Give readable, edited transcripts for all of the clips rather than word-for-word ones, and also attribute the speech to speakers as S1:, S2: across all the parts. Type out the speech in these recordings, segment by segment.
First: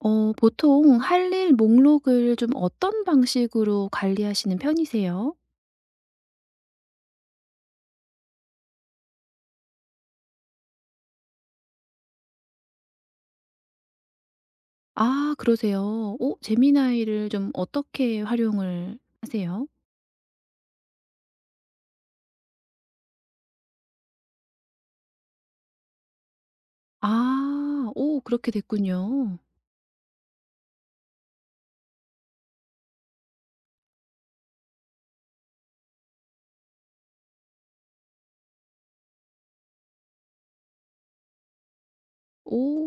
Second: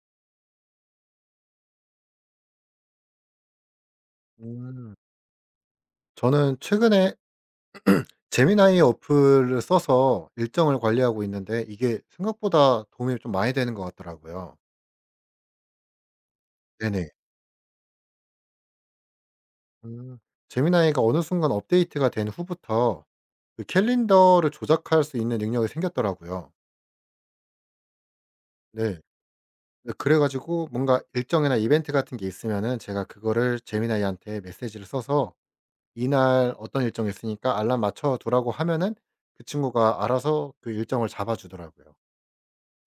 S1: 어 보통 할 일 목록을 좀 어떤 방식으로 관리하시는
S2: 음.
S1: 편이세요?
S2: 저는 최근에 제미나이 어플을 써서 일정을 관리하고 있는데 이게 생각보다 도움이 좀 많이 되는 것 같더라고요.
S1: 아 그러세요. 오 재미나이
S2: 네네.
S1: 를 좀 어떻게 활용을 하세요?
S2: 음. 제미나이가 어느 순간 업데이트가 된 후부터 그 캘린더를 조작할 수 있는 능력이 생겼더라고요.
S1: 아. 오 그렇게
S2: 네.
S1: 됐군요.
S2: 네, 그래 가지고 뭔가 일정이나 이벤트 같은 게 있으면은 제가 그거를 제미나이한테 메시지를 써서 "이날 어떤 일정이 있으니까 알람 맞춰 두라."고 하면은 그 친구가 알아서 그 일정을 잡아 주더라고요.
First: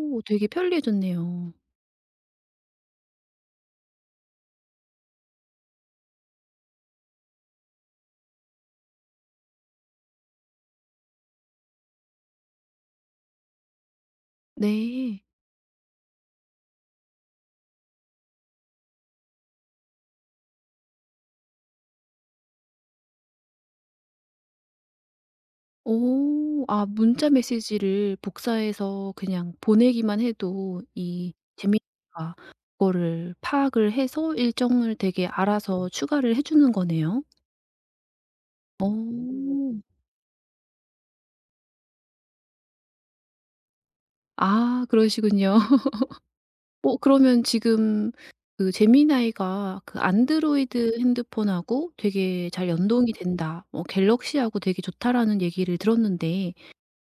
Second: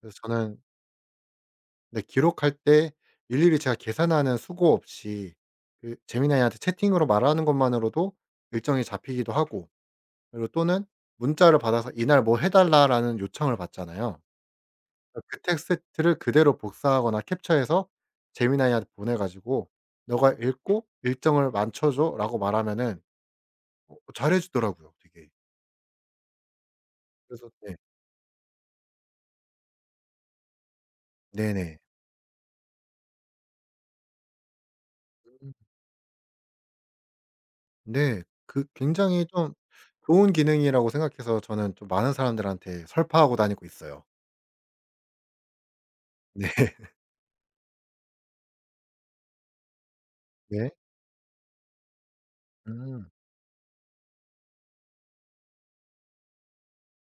S2: 그래서
S1: 되게
S2: 저는
S1: 편리해졌네요.
S2: 근데 기록할 때 일일이 제가 계산하는 수고 없이 그 재민나 아이한테 채팅으로 말하는 것만으로도 일정이 잡히기도 하고 그리고 또는 문자를 받아서 "이날 뭐 해 달라."라는 요청을 받잖아요.
S1: 네.
S2: 그 텍스트를 그대로 복사하거나 캡처해서 재민나 아이한테 보내 가지고 "너가 읽고 일정을 맞춰 줘."라고 말하면은 잘해 주더라고요 되게.
S1: 오. 아 문자
S2: 그래서 네.
S1: 메시지를 복사해서 그냥 보내기만 해도 이 재
S2: 네네.
S1: 미나이가 그거를 파악을 해서 일정을 되게 알아서 추가를 해 주는 거네요.
S2: 네. 그 굉장히 좀
S1: 오.
S2: 좋은 기능이라고 생각해서 저는 좀 많은 사람들한테 설파하고 다니고 있어요.
S1: 아 그러시군요.
S2: 네.
S1: 어 그러면 지금 그 제미나이가 그
S2: 네.
S1: 안드로이드 핸드폰하고 되게 잘
S2: 음.
S1: 연동이 된다. 뭐 갤럭시하고 되게 좋다라는 얘기를 들었는데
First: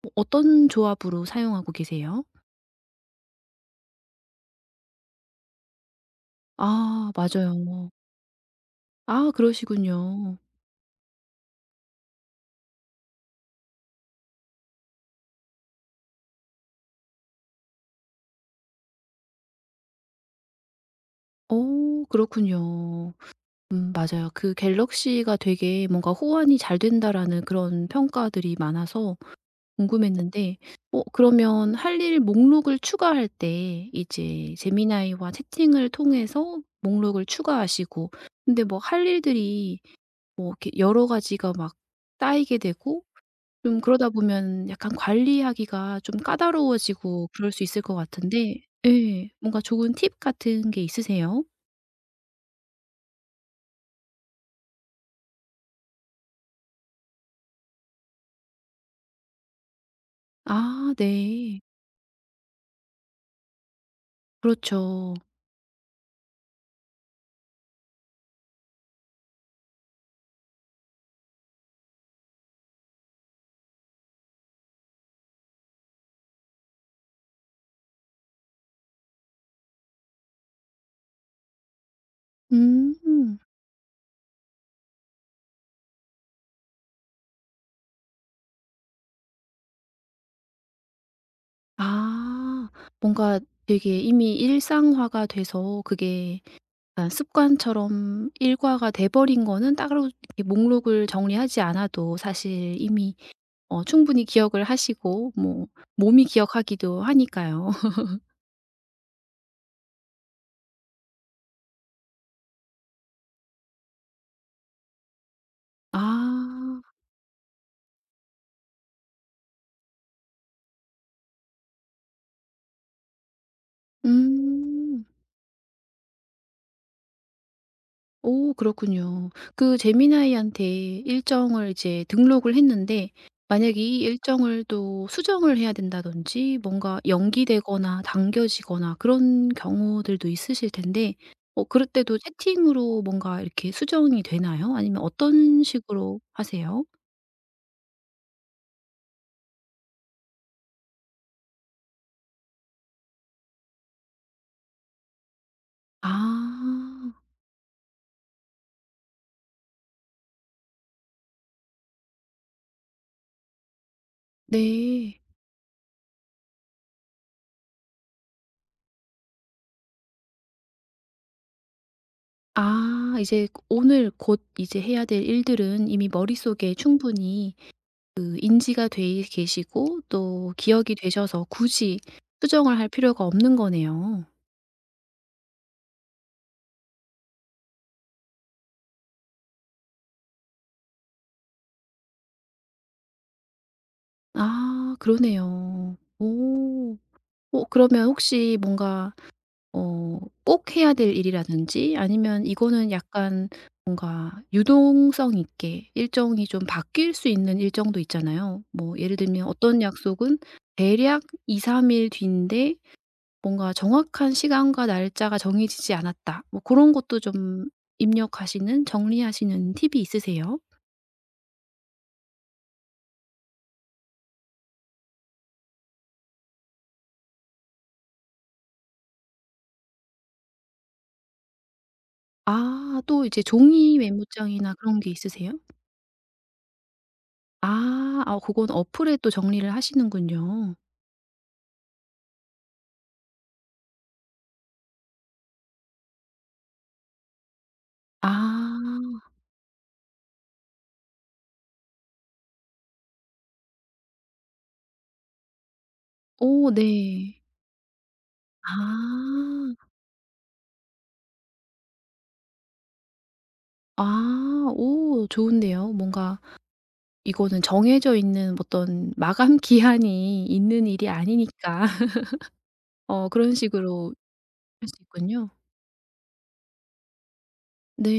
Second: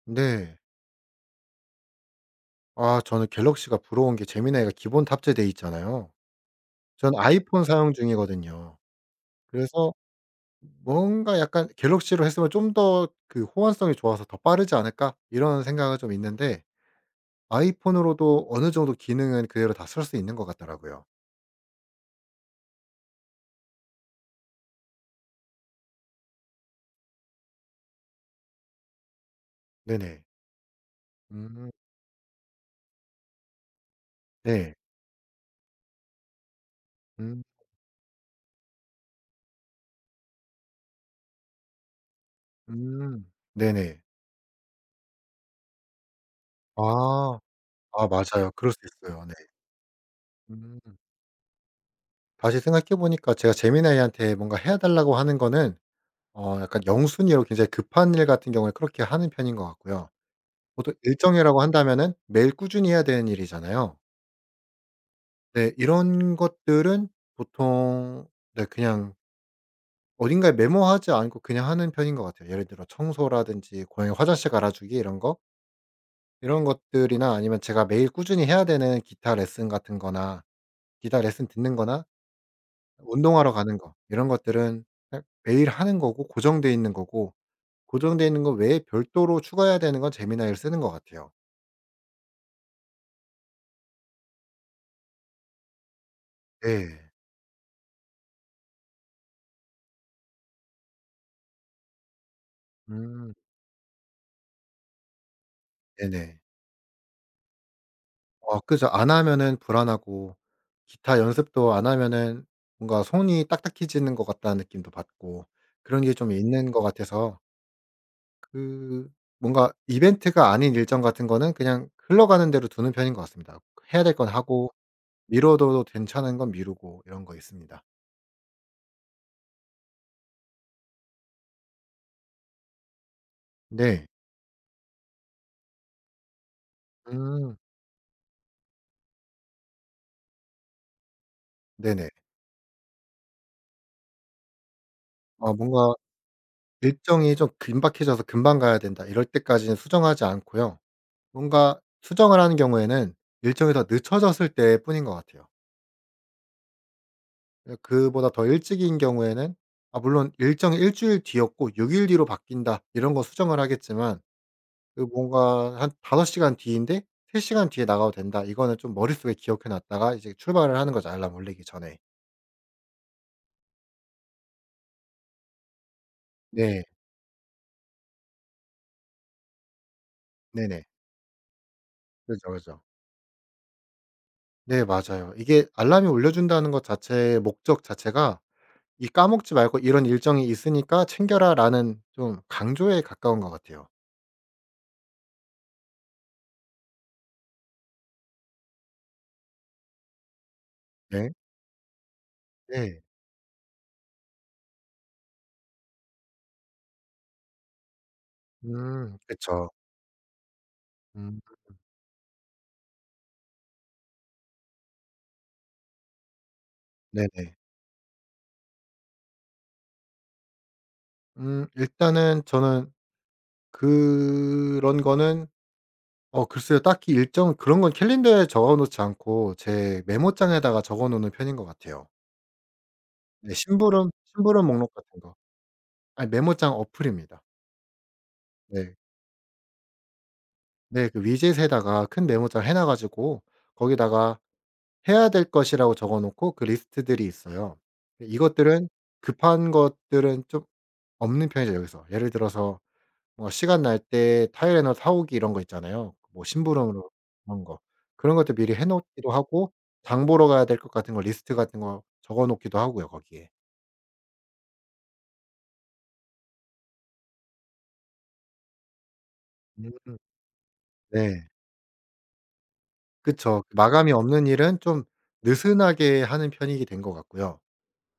S1: 뭐
S2: 네.
S1: 어떤 조합으로 사용하고 계세요?
S2: 아 저는 갤럭시가 부러운 게 재미나이가 기본 탑재돼 있잖아요.
S1: 아
S2: 전 아이폰
S1: 맞아요.
S2: 사용 중이거든요.
S1: 아
S2: 그래서
S1: 그러시군요.
S2: 뭔가 약간 '갤럭시로 했으면 좀 더 그 호환성이 좋아서 더 빠르지 않을까?' 이런 생각은 좀 있는데 아이폰으로도 어느 정도 기능은 그대로 다 쓸 수 있는 것 같더라고요.
S1: 오 그렇군요. 맞아요. 그 갤럭시가 되게 뭔가 '호환이 잘 된다.'라는 그런 평가들이 많아서
S2: 네네.
S1: 궁금했는데 어
S2: 음.
S1: 그러면 할 일 목록을 추가할 때 이제
S2: 네.
S1: 제미나이와 채팅을 통해서 목록을
S2: 음.
S1: 추가하시고 근데 뭐 할 일들이 뭐 이렇게 여러 가지가 막 쌓이게 되고
S2: 음.
S1: 좀
S2: 네네.
S1: 그러다 보면 약간 관리하기가 좀 까다로워지고
S2: 아.
S1: 그럴 수 있을 것
S2: 아 맞아요.
S1: 같은데
S2: 그럴 수 있어요.
S1: 예.
S2: 네.
S1: 뭔가 좋은 팁 같은
S2: 음.
S1: 게 있으세요?
S2: 다시 생각해 보니까 제가 재미나이한테 뭔가 해 달라고 하는 거는 약간 영순위로 굉장히 급한 일 같은 경우에 그렇게 하는 편인 것 같고요. 보통
S1: 아 네.
S2: 일정이라고 한다면은 매일 꾸준히 해야 되는 일이잖아요.
S1: 그렇죠.
S2: 네. 이런 것들은 보통 네 그냥 어딘가에 메모하지 않고 그냥 하는 편인 것 같아요. 예를 들어 청소라든지 고양이 화장실 갈아 주기 이런 거. 이런 것들이나 아니면 제가 매일 꾸준히 해야 되는 기타 레슨 듣는 거나
S1: 음.
S2: 운동하러 가는 거 이런 것들은 그냥 매일 하는 거고 고정돼 있는 거고 고정돼 있는 거 외에 별도로 추가해야 되는 건 재미나이를 쓰는 것 같아요.
S1: 아. 뭔가 되게 이미 일상화가 돼서 그게
S2: 네.
S1: 약간 습관처럼 일과가 돼 버린 거는 따로 이렇게 목록을 정리하지 않아도 사실 이미
S2: 음
S1: 어 충분히 기억을 하시고 뭐 몸이
S2: 네네.
S1: 기억하기도 하니까요.
S2: 그죠. 안 하면은 불안하고 기타 연습도 안 하면은 뭔가 손이 딱딱해지는 것 같다는 느낌도 받고 그런 게 좀 있는 것
S1: 아.
S2: 같아서 그 뭔가 이벤트가 아닌 일정 같은 거는 그냥 흘러가는 대로 두는 편인 것 같습니다. 해야 될 건 하고
S1: 음.
S2: 미뤄둬도 괜찮은 건 미루고 이런 거 있습니다.
S1: 오 그렇군요. 그 제미나이한테 일정을 이제 등록을 했는데 만약에 이
S2: 네.
S1: 일정을 또 수정을 해야 된다든지 뭔가
S2: 음.
S1: 연기되거나 당겨지거나 그런 경우들도 있으실 텐데 어 그럴
S2: 네네.
S1: 때도 채팅으로 뭔가 이렇게 수정이 되나요? 아니면
S2: 아
S1: 어떤
S2: 뭔가
S1: 식으로 하세요?
S2: 일정이 좀 긴박해져서 '금방 가야 된다.' 이럴 때까지는 수정하지 않고요. 뭔가 수정을 하는 경우에는 일정이 더 늦춰졌을 때뿐인 것 같아요.
S1: 아
S2: 예 그보다 더 일찍인 경우에는 아 물론 일정이 일 주일 뒤였고 6일 뒤로 바뀐다 이런 거 수정을 하겠지만 그
S1: 네.
S2: 뭔가 한 5 시간 뒤인데 3 시간 뒤에 나가도 된다 이거는 좀 머릿속에 기억해 놨다가 이제 출발을 하는 거죠 알람 울리기 전에.
S1: 아 이제 오늘 곧 이제 해야 될 일들은 이미 머릿속에
S2: 네.
S1: 충분히 그 인지가 돼 계시고 또
S2: 네네.
S1: 기억이 되셔서 굳이
S2: 그죠,
S1: 수정을
S2: 그죠.
S1: 할 필요가 없는 거네요.
S2: 네 맞아요. 이게 알람이 울려 준다는 것 자체의 목적 자체가 이 "까먹지 말고 이런 일정이 있으니까 챙겨라."라는 좀 강조에 가까운 것 같아요.
S1: 아 그러네요. 오. 어 그러면 혹시 뭔가 어 꼭 해야 될
S2: 네.
S1: 일이라든지 아니면 이거는
S2: 네.
S1: 약간 뭔가 유동성 있게 일정이 좀 바뀔 수 있는 일정도 있잖아요. 뭐 예를 들면
S2: 그쵸.
S1: 어떤 약속은 대략
S2: 음.
S1: 2-3일 뒤인데 뭔가 정확한 시간과 날짜가 정해지지 않았다. 뭐 그런 것도
S2: 네네.
S1: 좀 입력하시는 정리하시는 팁이 있으세요?
S2: 일단은 저는 그런 거는 글쎄요. 딱히 일정 그런 건 캘린더에 적어 놓지 않고 제 메모장에다가 적어 놓는 편인 것 같아요.
S1: 아 또 이제
S2: 네
S1: 종이
S2: 심부름
S1: 메모장이나
S2: 목록
S1: 그런 게
S2: 같은 거.
S1: 있으세요?
S2: 아니 메모장 어플입니다.
S1: 아. 아건
S2: 네.
S1: 어플에 또 정리를 하시는군요.
S2: 네. 그 위젯에다가 큰 메모장 해놔 가지고 거기다가 해야 될 것이라고 적어 놓고 그 리스트들이 있어요. 이것들은
S1: 아.
S2: 급한 것들은 좀 없는 편이죠 여기서. 예를 들어서 뭐 시간 날 때 타이레놀 사 오기 이런 거 있잖아요. 뭐
S1: 오
S2: 심부름으로
S1: 네.
S2: 그런 거. 그런 것도 미리
S1: 아.
S2: 해 놓기도 하고 장 보러 가야 될 것 같은 거 리스트 같은 거 적어 놓기도 하고요 거기에.
S1: 아 오 좋은데요. 뭔가 이거는 정해져 있는 어떤 마감
S2: 음
S1: 기한이 있는 일이
S2: 네.
S1: 아니니까 어 그런
S2: 그쵸. 그 마감이
S1: 식으로
S2: 없는 일은
S1: 할 수
S2: 좀
S1: 있군요.
S2: 느슨하게 하는 편이 된 것 같고요.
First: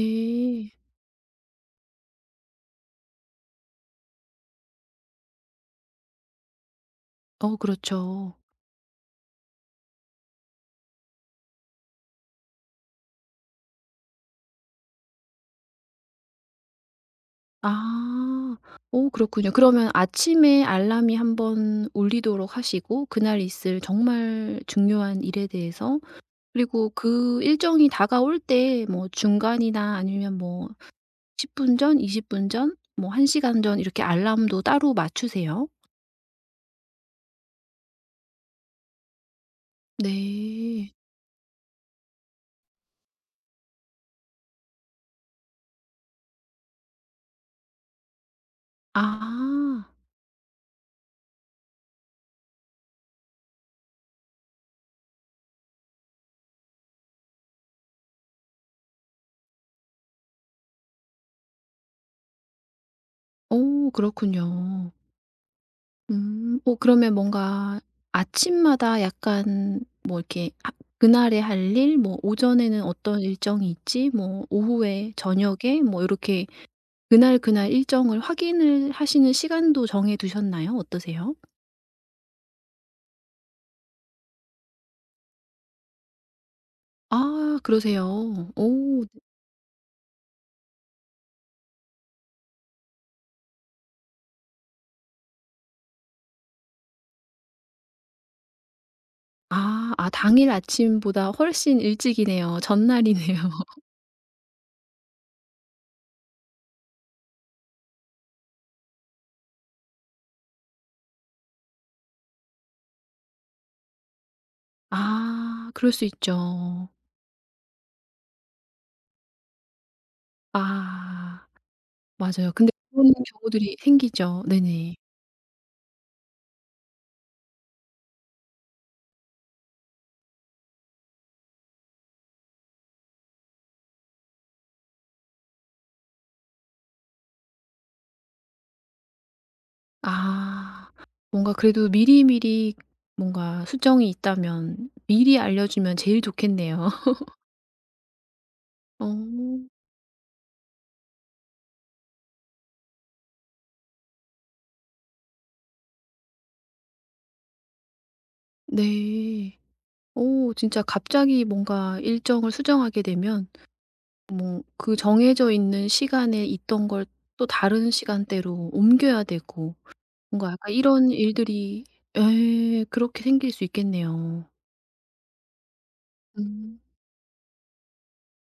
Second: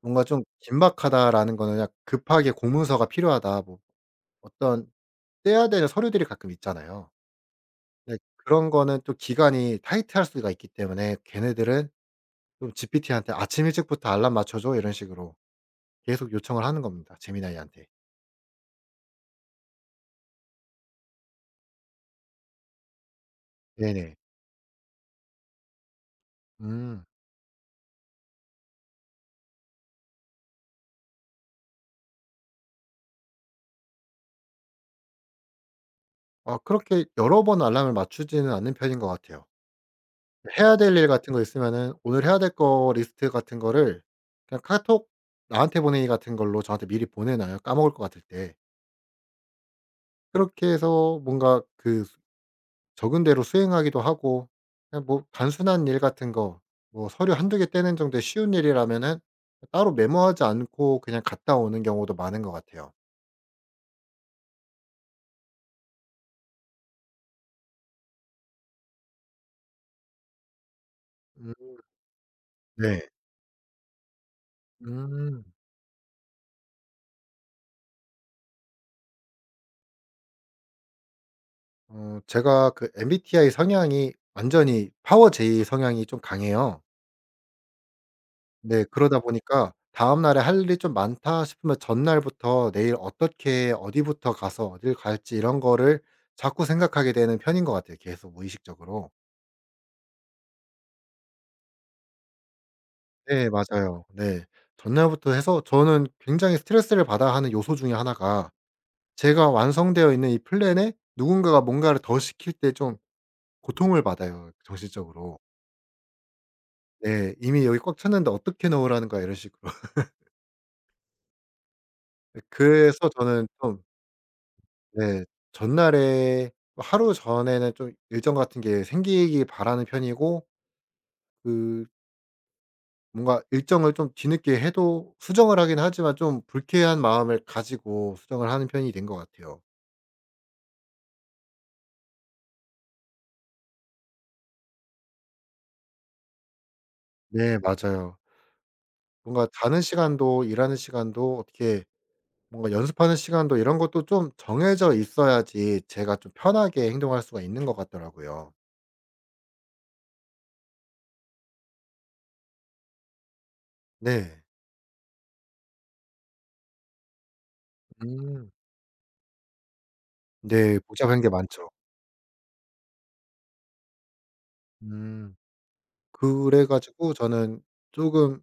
S2: 뭔가 좀 긴박하다라는 거는 약 급하게 공문서가 필요하다 뭐 어떤 떼야 되는 서류들이 가끔 있잖아요.
S1: 어
S2: 네
S1: 그렇죠.
S2: 그런 거는 또 기간이 타이트할 수가 있기 때문에 걔네들은 좀 GPT한테 "아침 일찍부터 알람 맞춰 줘." 이런 식으로 계속 요청을 하는 겁니다, 제미나이한테.
S1: 아. 어 그렇군요. 그러면 아침에 알람이 한번 울리도록 하시고 그날 있을
S2: 네네.
S1: 정말 중요한 일에 대해서 그리고
S2: 음.
S1: 그 일정이 다가올 때 뭐 중간이나 아니면 뭐 10분 전, 20분 전, 뭐 1 시간 전 이렇게 알람도 따로 맞추세요?
S2: 아 그렇게 여러 번 알람을 맞추지는 않는 편인 것 같아요. 해야
S1: 네.
S2: 될 일 같은 거 있으면은 오늘 해야 될 거 리스트 같은 거를 그냥 카톡 나한테 보내기 같은 걸로 저한테 미리 보내 놔요, 까먹을 것 같을 때.
S1: 아.
S2: 그렇게 해서 뭔가 그 수 적은 대로 수행하기도 하고 그냥 뭐 단순한 일 같은 거 뭐 서류 한두 개 떼는 정도의 쉬운 일이라면은 따로 메모하지 않고 그냥 갔다 오는 경우도 많은 것 같아요.
S1: 어 그렇군요. 음. 어 그러면 뭔가 아침마다 약간 뭐 이렇게 그날에 할
S2: 음.
S1: 일 뭐 오전에는
S2: 네.
S1: 어떤 일정이 있지 뭐 오후에
S2: 음.
S1: 저녁에 뭐 이렇게 그날, 그날 일정을 확인을 하시는 시간도 정해 두셨나요? 어떠세요?
S2: 제가 그 MBTI 성향이 완전히 파워 J 성향이 좀 강해요.
S1: 아 그러세요.
S2: 네.
S1: 오.
S2: 그러다 보니까 '다음 날에 할 일이 좀 많다.' 싶으면 전날부터 내일 어떻게 어디부터 가서 어딜 갈지 이런 거를 자꾸 생각하게 되는 편인 것 같아요 계속 무의식적으로.
S1: 아. 아 당일 아침보다 훨씬 일찍이네요. 전날이네요.
S2: 네 맞아요. 네. 전날부터 해서 저는 굉장히 스트레스를 받아 하는 요소 중에 하나가 제가 완성되어 있는 이 플랜에 누군가가 뭔가를 더 시킬 때 좀 고통을 받아요 정신적으로.
S1: 아 그럴 수 있죠.
S2: 네. "이미 여기 꽉 찼는데 어떻게 넣으라는 거야." 이런 식으로.
S1: 아 맞아요. 근데
S2: 그래서
S1: 그런
S2: 저는
S1: 경우들이
S2: 좀
S1: 생기죠. 네네.
S2: 네 전날에 하루 전에는 좀 일정 같은 게 생기길 바라는 편이고 그 뭔가 일정을 좀 뒤늦게 해도 수정을 하긴 하지만 좀 불쾌한 마음을 가지고 수정을 하는 편이 된 것 같아요.
S1: 아. 뭔가 그래도 미리미리 뭔가 수정이 있다면 미리 알려주면 제일 좋겠네요.
S2: 네 맞아요. 뭔가
S1: 어.
S2: 자는 시간도 일하는 시간도 어떻게 뭔가 연습하는 시간도 이런 것도 좀 정해져 있어야지 제가 좀 편하게 행동할 수가 있는 것 같더라고요.
S1: 네. 오 진짜 갑자기 뭔가 일정을 수정하게 되면
S2: 네.
S1: 뭐 그 정해져 있는 시간에 있던 걸 또 다른
S2: 음.
S1: 시간대로 옮겨야 되고 뭔가 약간
S2: 네.
S1: 이런
S2: 복잡한 게 많죠.
S1: 일들이 에 그렇게 생길 수 있겠네요.
S2: 음. 그래
S1: 음.
S2: 가지고 저는 쪼금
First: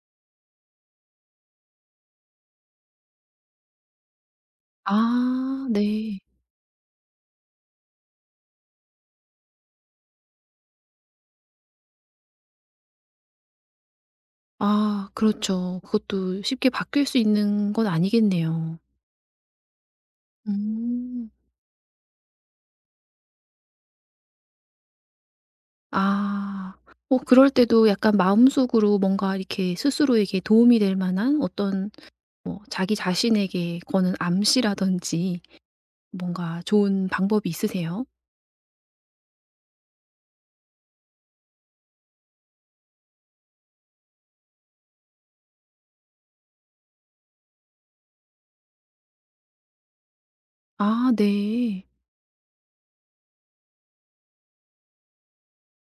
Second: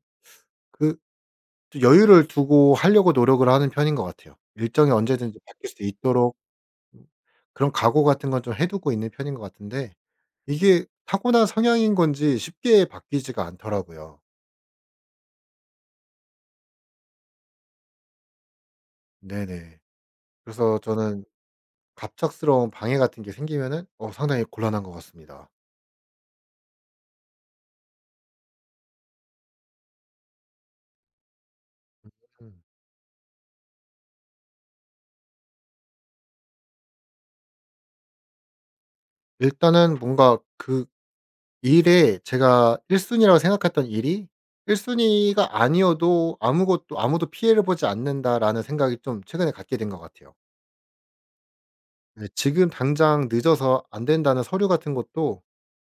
S2: 그 좀 여유를 두고 하려고 노력을 하는 편인 것 같아요. 일정이 언제든지
S1: 아
S2: 바뀔 수
S1: 네.
S2: 있도록 음 그런 각오 같은 건 좀 해 두고 있는 편인 것 같은데 이게 타고난 성향인 건지 쉽게 바뀌지가 않더라고요.
S1: 아 그렇죠. 그것도 쉽게 바뀔 수 있는 건 아니겠네요.
S2: 네네. 그래서 저는
S1: 음.
S2: 갑작스러운 방해 같은 게 생기면은 상당히 곤란한 것 같습니다.
S1: 아. 어 그럴 때도 약간 마음속으로 뭔가 이렇게 스스로에게 도움이 될 만한 어떤 뭐
S2: 음.
S1: 자기 자신에게 거는 암시라든지 뭔가 좋은 방법이 있으세요?
S2: 일단은 뭔가 그 일에 제가 1 순위라고 생각했던 일이 1 순위가 아니어도 '아무것도 아무도 피해를 보지 않는다.'라는 생각이 좀 최근에 갖게 된 것 같아요.
S1: 아 네.
S2: 네 지금 당장 늦어서 안 된다는 서류 같은 것도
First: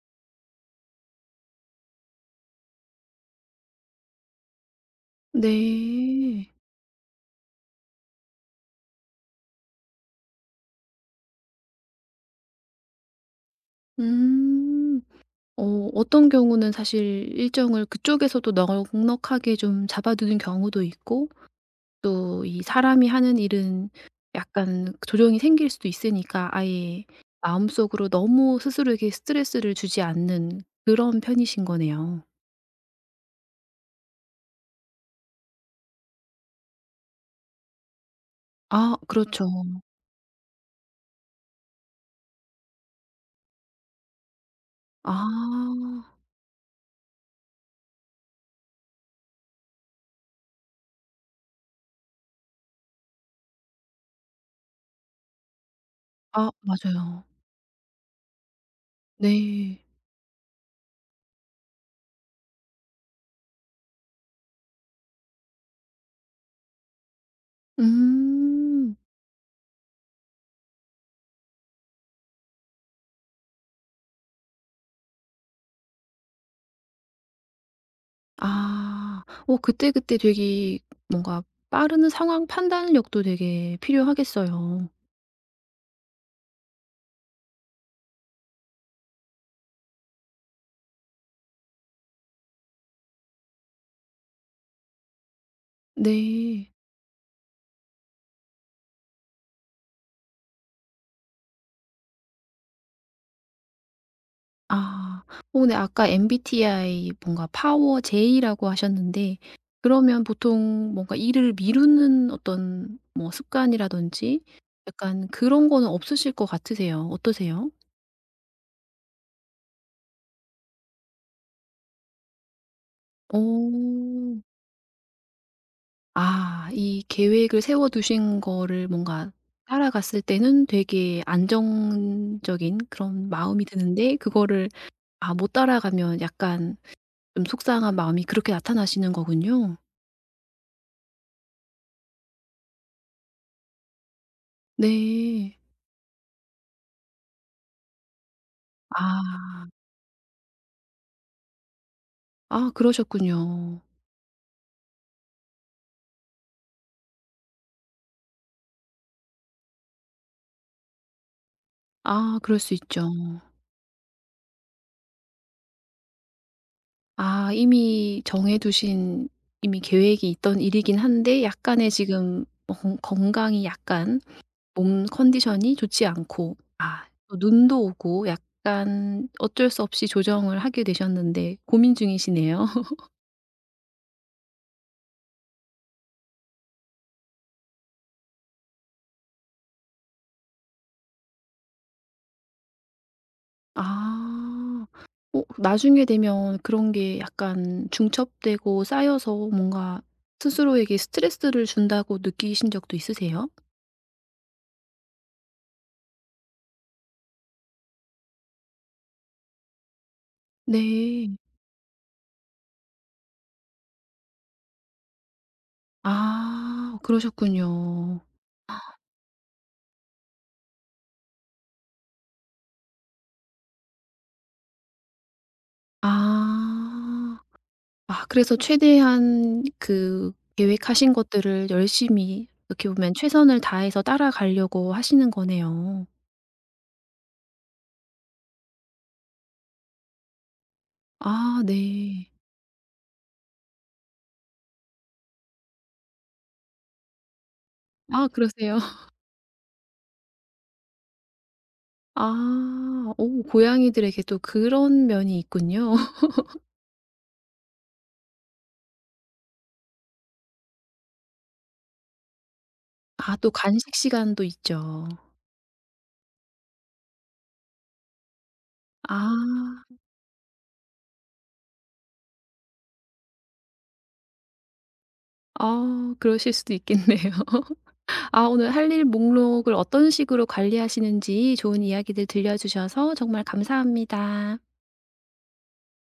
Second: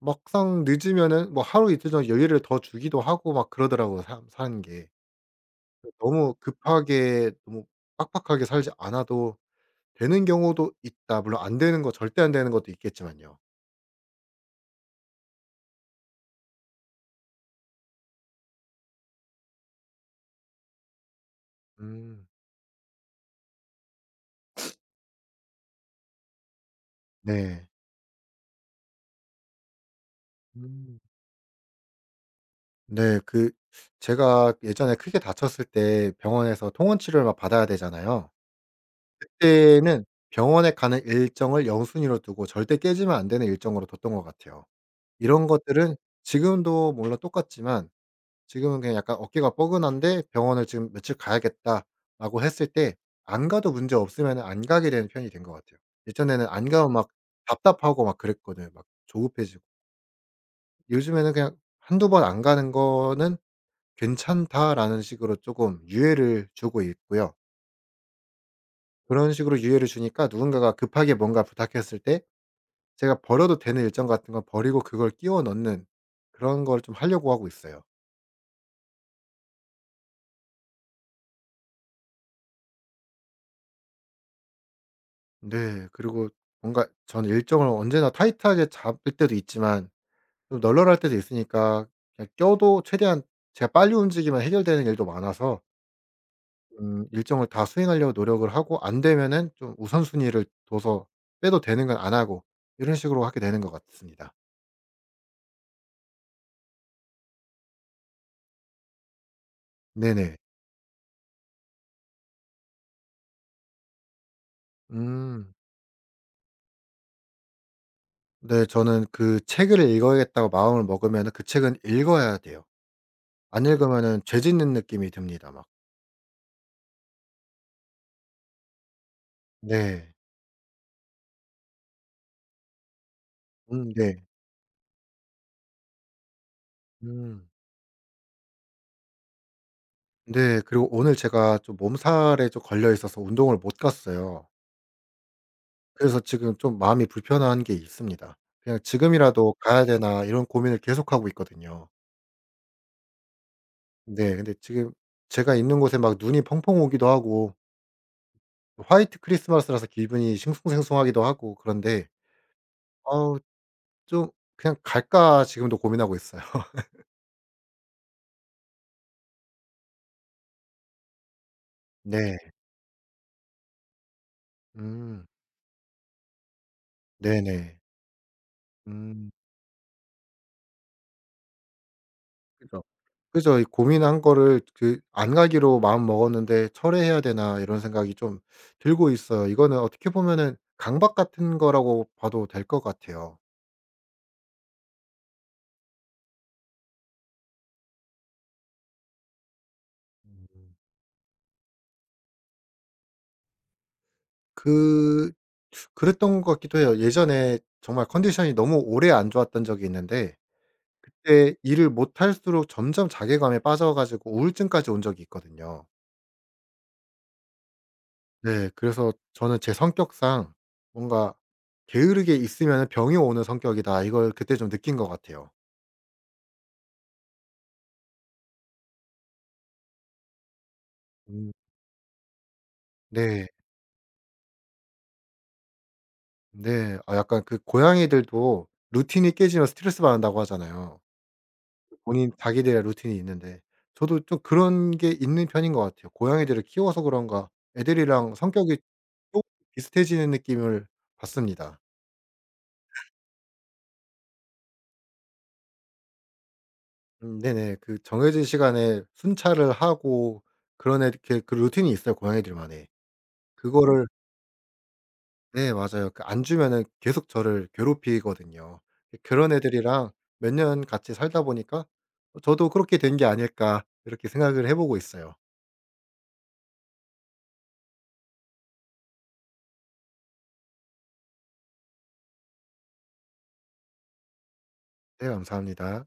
S2: 막상 늦으면은 뭐 하루 이틀 전 여유를 더 주기도 하고 막 그러더라고요 사 사는 게. 너무
S1: 네.
S2: 급하게 너무 빡빡하게 살지 않아도 되는 경우도 있다. 물론 안 되는 거 절대 안 되는 것도 있겠지만요.
S1: 음. 어 어떤 경우는 사실 일정을 그쪽에서도 넉넉하게 좀 잡아두는 경우도 있고
S2: 음.
S1: 또 이 사람이 하는 일은 약간 조정이 생길 수도 있으니까 아예
S2: 네.
S1: 마음속으로 너무 스스로에게 스트레스를 주지 않는
S2: 음.
S1: 그런 편이신 거네요.
S2: 네. 그 제가 예전에 크게 다쳤을 때 병원에서 통원 치료를 막 받아야 되잖아요.
S1: 아 그렇죠.
S2: 그때는 병원에 가는 일정을 영순위로 두고 절대 깨지면 안 되는 일정으로 뒀던 것 같아요.
S1: 아.
S2: 이런 것들은 지금도 물론 똑같지만 지금은 그냥 약간 어깨가 뻐근한데 '병원을 지금 며칠 가야겠다.'라고 했을 때 안 가도 문제 없으면은 안 가게 되는 편이 된 것 같아요. 예전에는
S1: 아
S2: 안 가면 막
S1: 맞아요.
S2: 답답하고 막 그랬거든요. 막 조급해지고.
S1: 네.
S2: 요즘에는 그냥 한두 번 안 가는 거는 '괜찮다.'라는 식으로 조금 유예를 주고 있고요.
S1: 음.
S2: 그런 식으로 유예를 주니까 누군가가 급하게 뭔가 부탁했을 때 제가 버려도 되는 일정 같은 건 버리고 그걸 끼워 넣는 그런 걸 좀 하려고 하고 있어요.
S1: 아. 어 그때그때 되게 뭔가 빠른 상황 판단력도 되게 필요하겠어요.
S2: 네. 그리고 뭔가 저는 일정을 언제나 타이트하게 잡을 때도 있지만 좀 널널할 때도 있으니까 그냥 껴도 최대한 제가 빨리 움직이면 해결되는 일도 많아서
S1: 네.
S2: 일정을 다 수행하려고 노력을 하고 안 되면은 좀 우선순위를 둬서 빼도 되는 건 안 하고 이런 식으로 하게 되는 것 같습니다.
S1: 아. 어 근데 아까 MBTI 뭔가 파워 J라고 하셨는데 그러면
S2: 네네.
S1: 보통 뭔가 일을 미루는 어떤 뭐 습관이라든지 약간
S2: 음.
S1: 그런 거는 없으실 것 같으세요. 어떠세요?
S2: 네. 저는 그 '책을 읽어야겠다.'고 마음을 먹으면은 그 책은 읽어야 돼요. 안 읽으면은
S1: 오,
S2: 죄 짓는 느낌이 듭니다 막.
S1: 아 이 계획을 세워 두신 거를 뭔가
S2: 네.
S1: 따라갔을 때는 되게 안정적인 그런 마음이 드는데
S2: 네.
S1: 그거를 아 못 따라가면 약간 좀
S2: 음.
S1: 속상한 마음이 그렇게 나타나시는 거군요.
S2: 네. 그리고 오늘 제가 좀 몸살에 좀 걸려 있어서 운동을 못 갔어요.
S1: 네.
S2: 그래서 지금 좀 마음이 불편한 게 있습니다. 그냥 '지금이라도
S1: 아.
S2: 가야 되나.' 이런 고민을 계속하고 있거든요.
S1: 아 그러셨군요.
S2: 네. 근데 지금 제가 있는 곳에 막 눈이 펑펑 오기도 하고 화이트 크리스마스라서 기분이 싱숭생숭하기도 하고 그런데
S1: 아 그럴 수 있죠.
S2: 아우 좀 '그냥 갈까.' 지금도 고민하고 있어요.
S1: 아 이미 정해 두신 이미 계획이 있던 일이긴 한데 약간의
S2: 네.
S1: 지금 건강이 약간 몸
S2: 음.
S1: 컨디션이 좋지 않고 아 또
S2: 네네.
S1: 눈도 오고 약간
S2: 음.
S1: 어쩔 수 없이 조정을 하게 되셨는데 고민 중이시네요.
S2: 그죠. 그죠. 이 고민한 거를 그 안 가기로 마음먹었는데 '철회해야 되나.' 이런 생각이 좀 들고 있어요. 이거는 어떻게 보면은 강박 같은 거라고 봐도 될 것 같아요.
S1: 아. 어 나중에 되면 그런 게 약간 중첩되고 쌓여서 뭔가
S2: 음.
S1: 스스로에게 스트레스를 준다고 느끼신 적도 있으세요?
S2: 그 그랬던 것 같기도 해요. 예전에 정말 컨디션이 너무 오래 안 좋았던 적이 있는데
S1: 네.
S2: 그때 일을 못 할수록 점점 자괴감에 빠져 가지고 우울증까지 온 적이 있거든요.
S1: 아 그러셨군요.
S2: 네. 그래서 저는 제 성격상 뭔가 '게으르게 있으면은 병이 오는 성격이다.' 이걸 그때 좀 느낀 것 같아요.
S1: 아. 아 그래서 최대한 그 계획하신
S2: 음.
S1: 것들을 열심히 어떻게 보면
S2: 네.
S1: 최선을 다해서 따라가려고 하시는 거네요.
S2: 네. 아 약간 그 고양이들도 루틴이 깨지면 스트레스 받는다고 하잖아요.
S1: 아 네.
S2: 본인 자기들의 루틴이 있는데. 저도 좀 그런 게 있는 편인 것 같아요. 고양이들을 키워서 그런가
S1: 아
S2: 애들이랑
S1: 그러세요?
S2: 성격이 좀 비슷해지는 느낌을 받습니다.
S1: 아. 오 고양이들에게 또 그런 면이 있군요.
S2: 네네. 그 정해진 시간에 순찰을 하고 그런 애 이렇게 그 루틴이 있어요 고양이들만의. 음.
S1: 아 또 간식
S2: 그거를
S1: 시간도 있죠.
S2: 네 맞아요. 그 안 주면은 계속 저를 괴롭히거든요.
S1: 아.
S2: 그런 애들이랑 몇 년 같이 살다 보니까 '저도 그렇게 된 게 아닐까.' 이렇게 생각을 해 보고 있어요.
S1: 아 그러실 수도 있겠네요. 아 오늘 할 일 목록을 어떤 식으로 관리하시는지 좋은 이야기들 들려주셔서 정말 감사합니다.
S2: 네 감사합니다.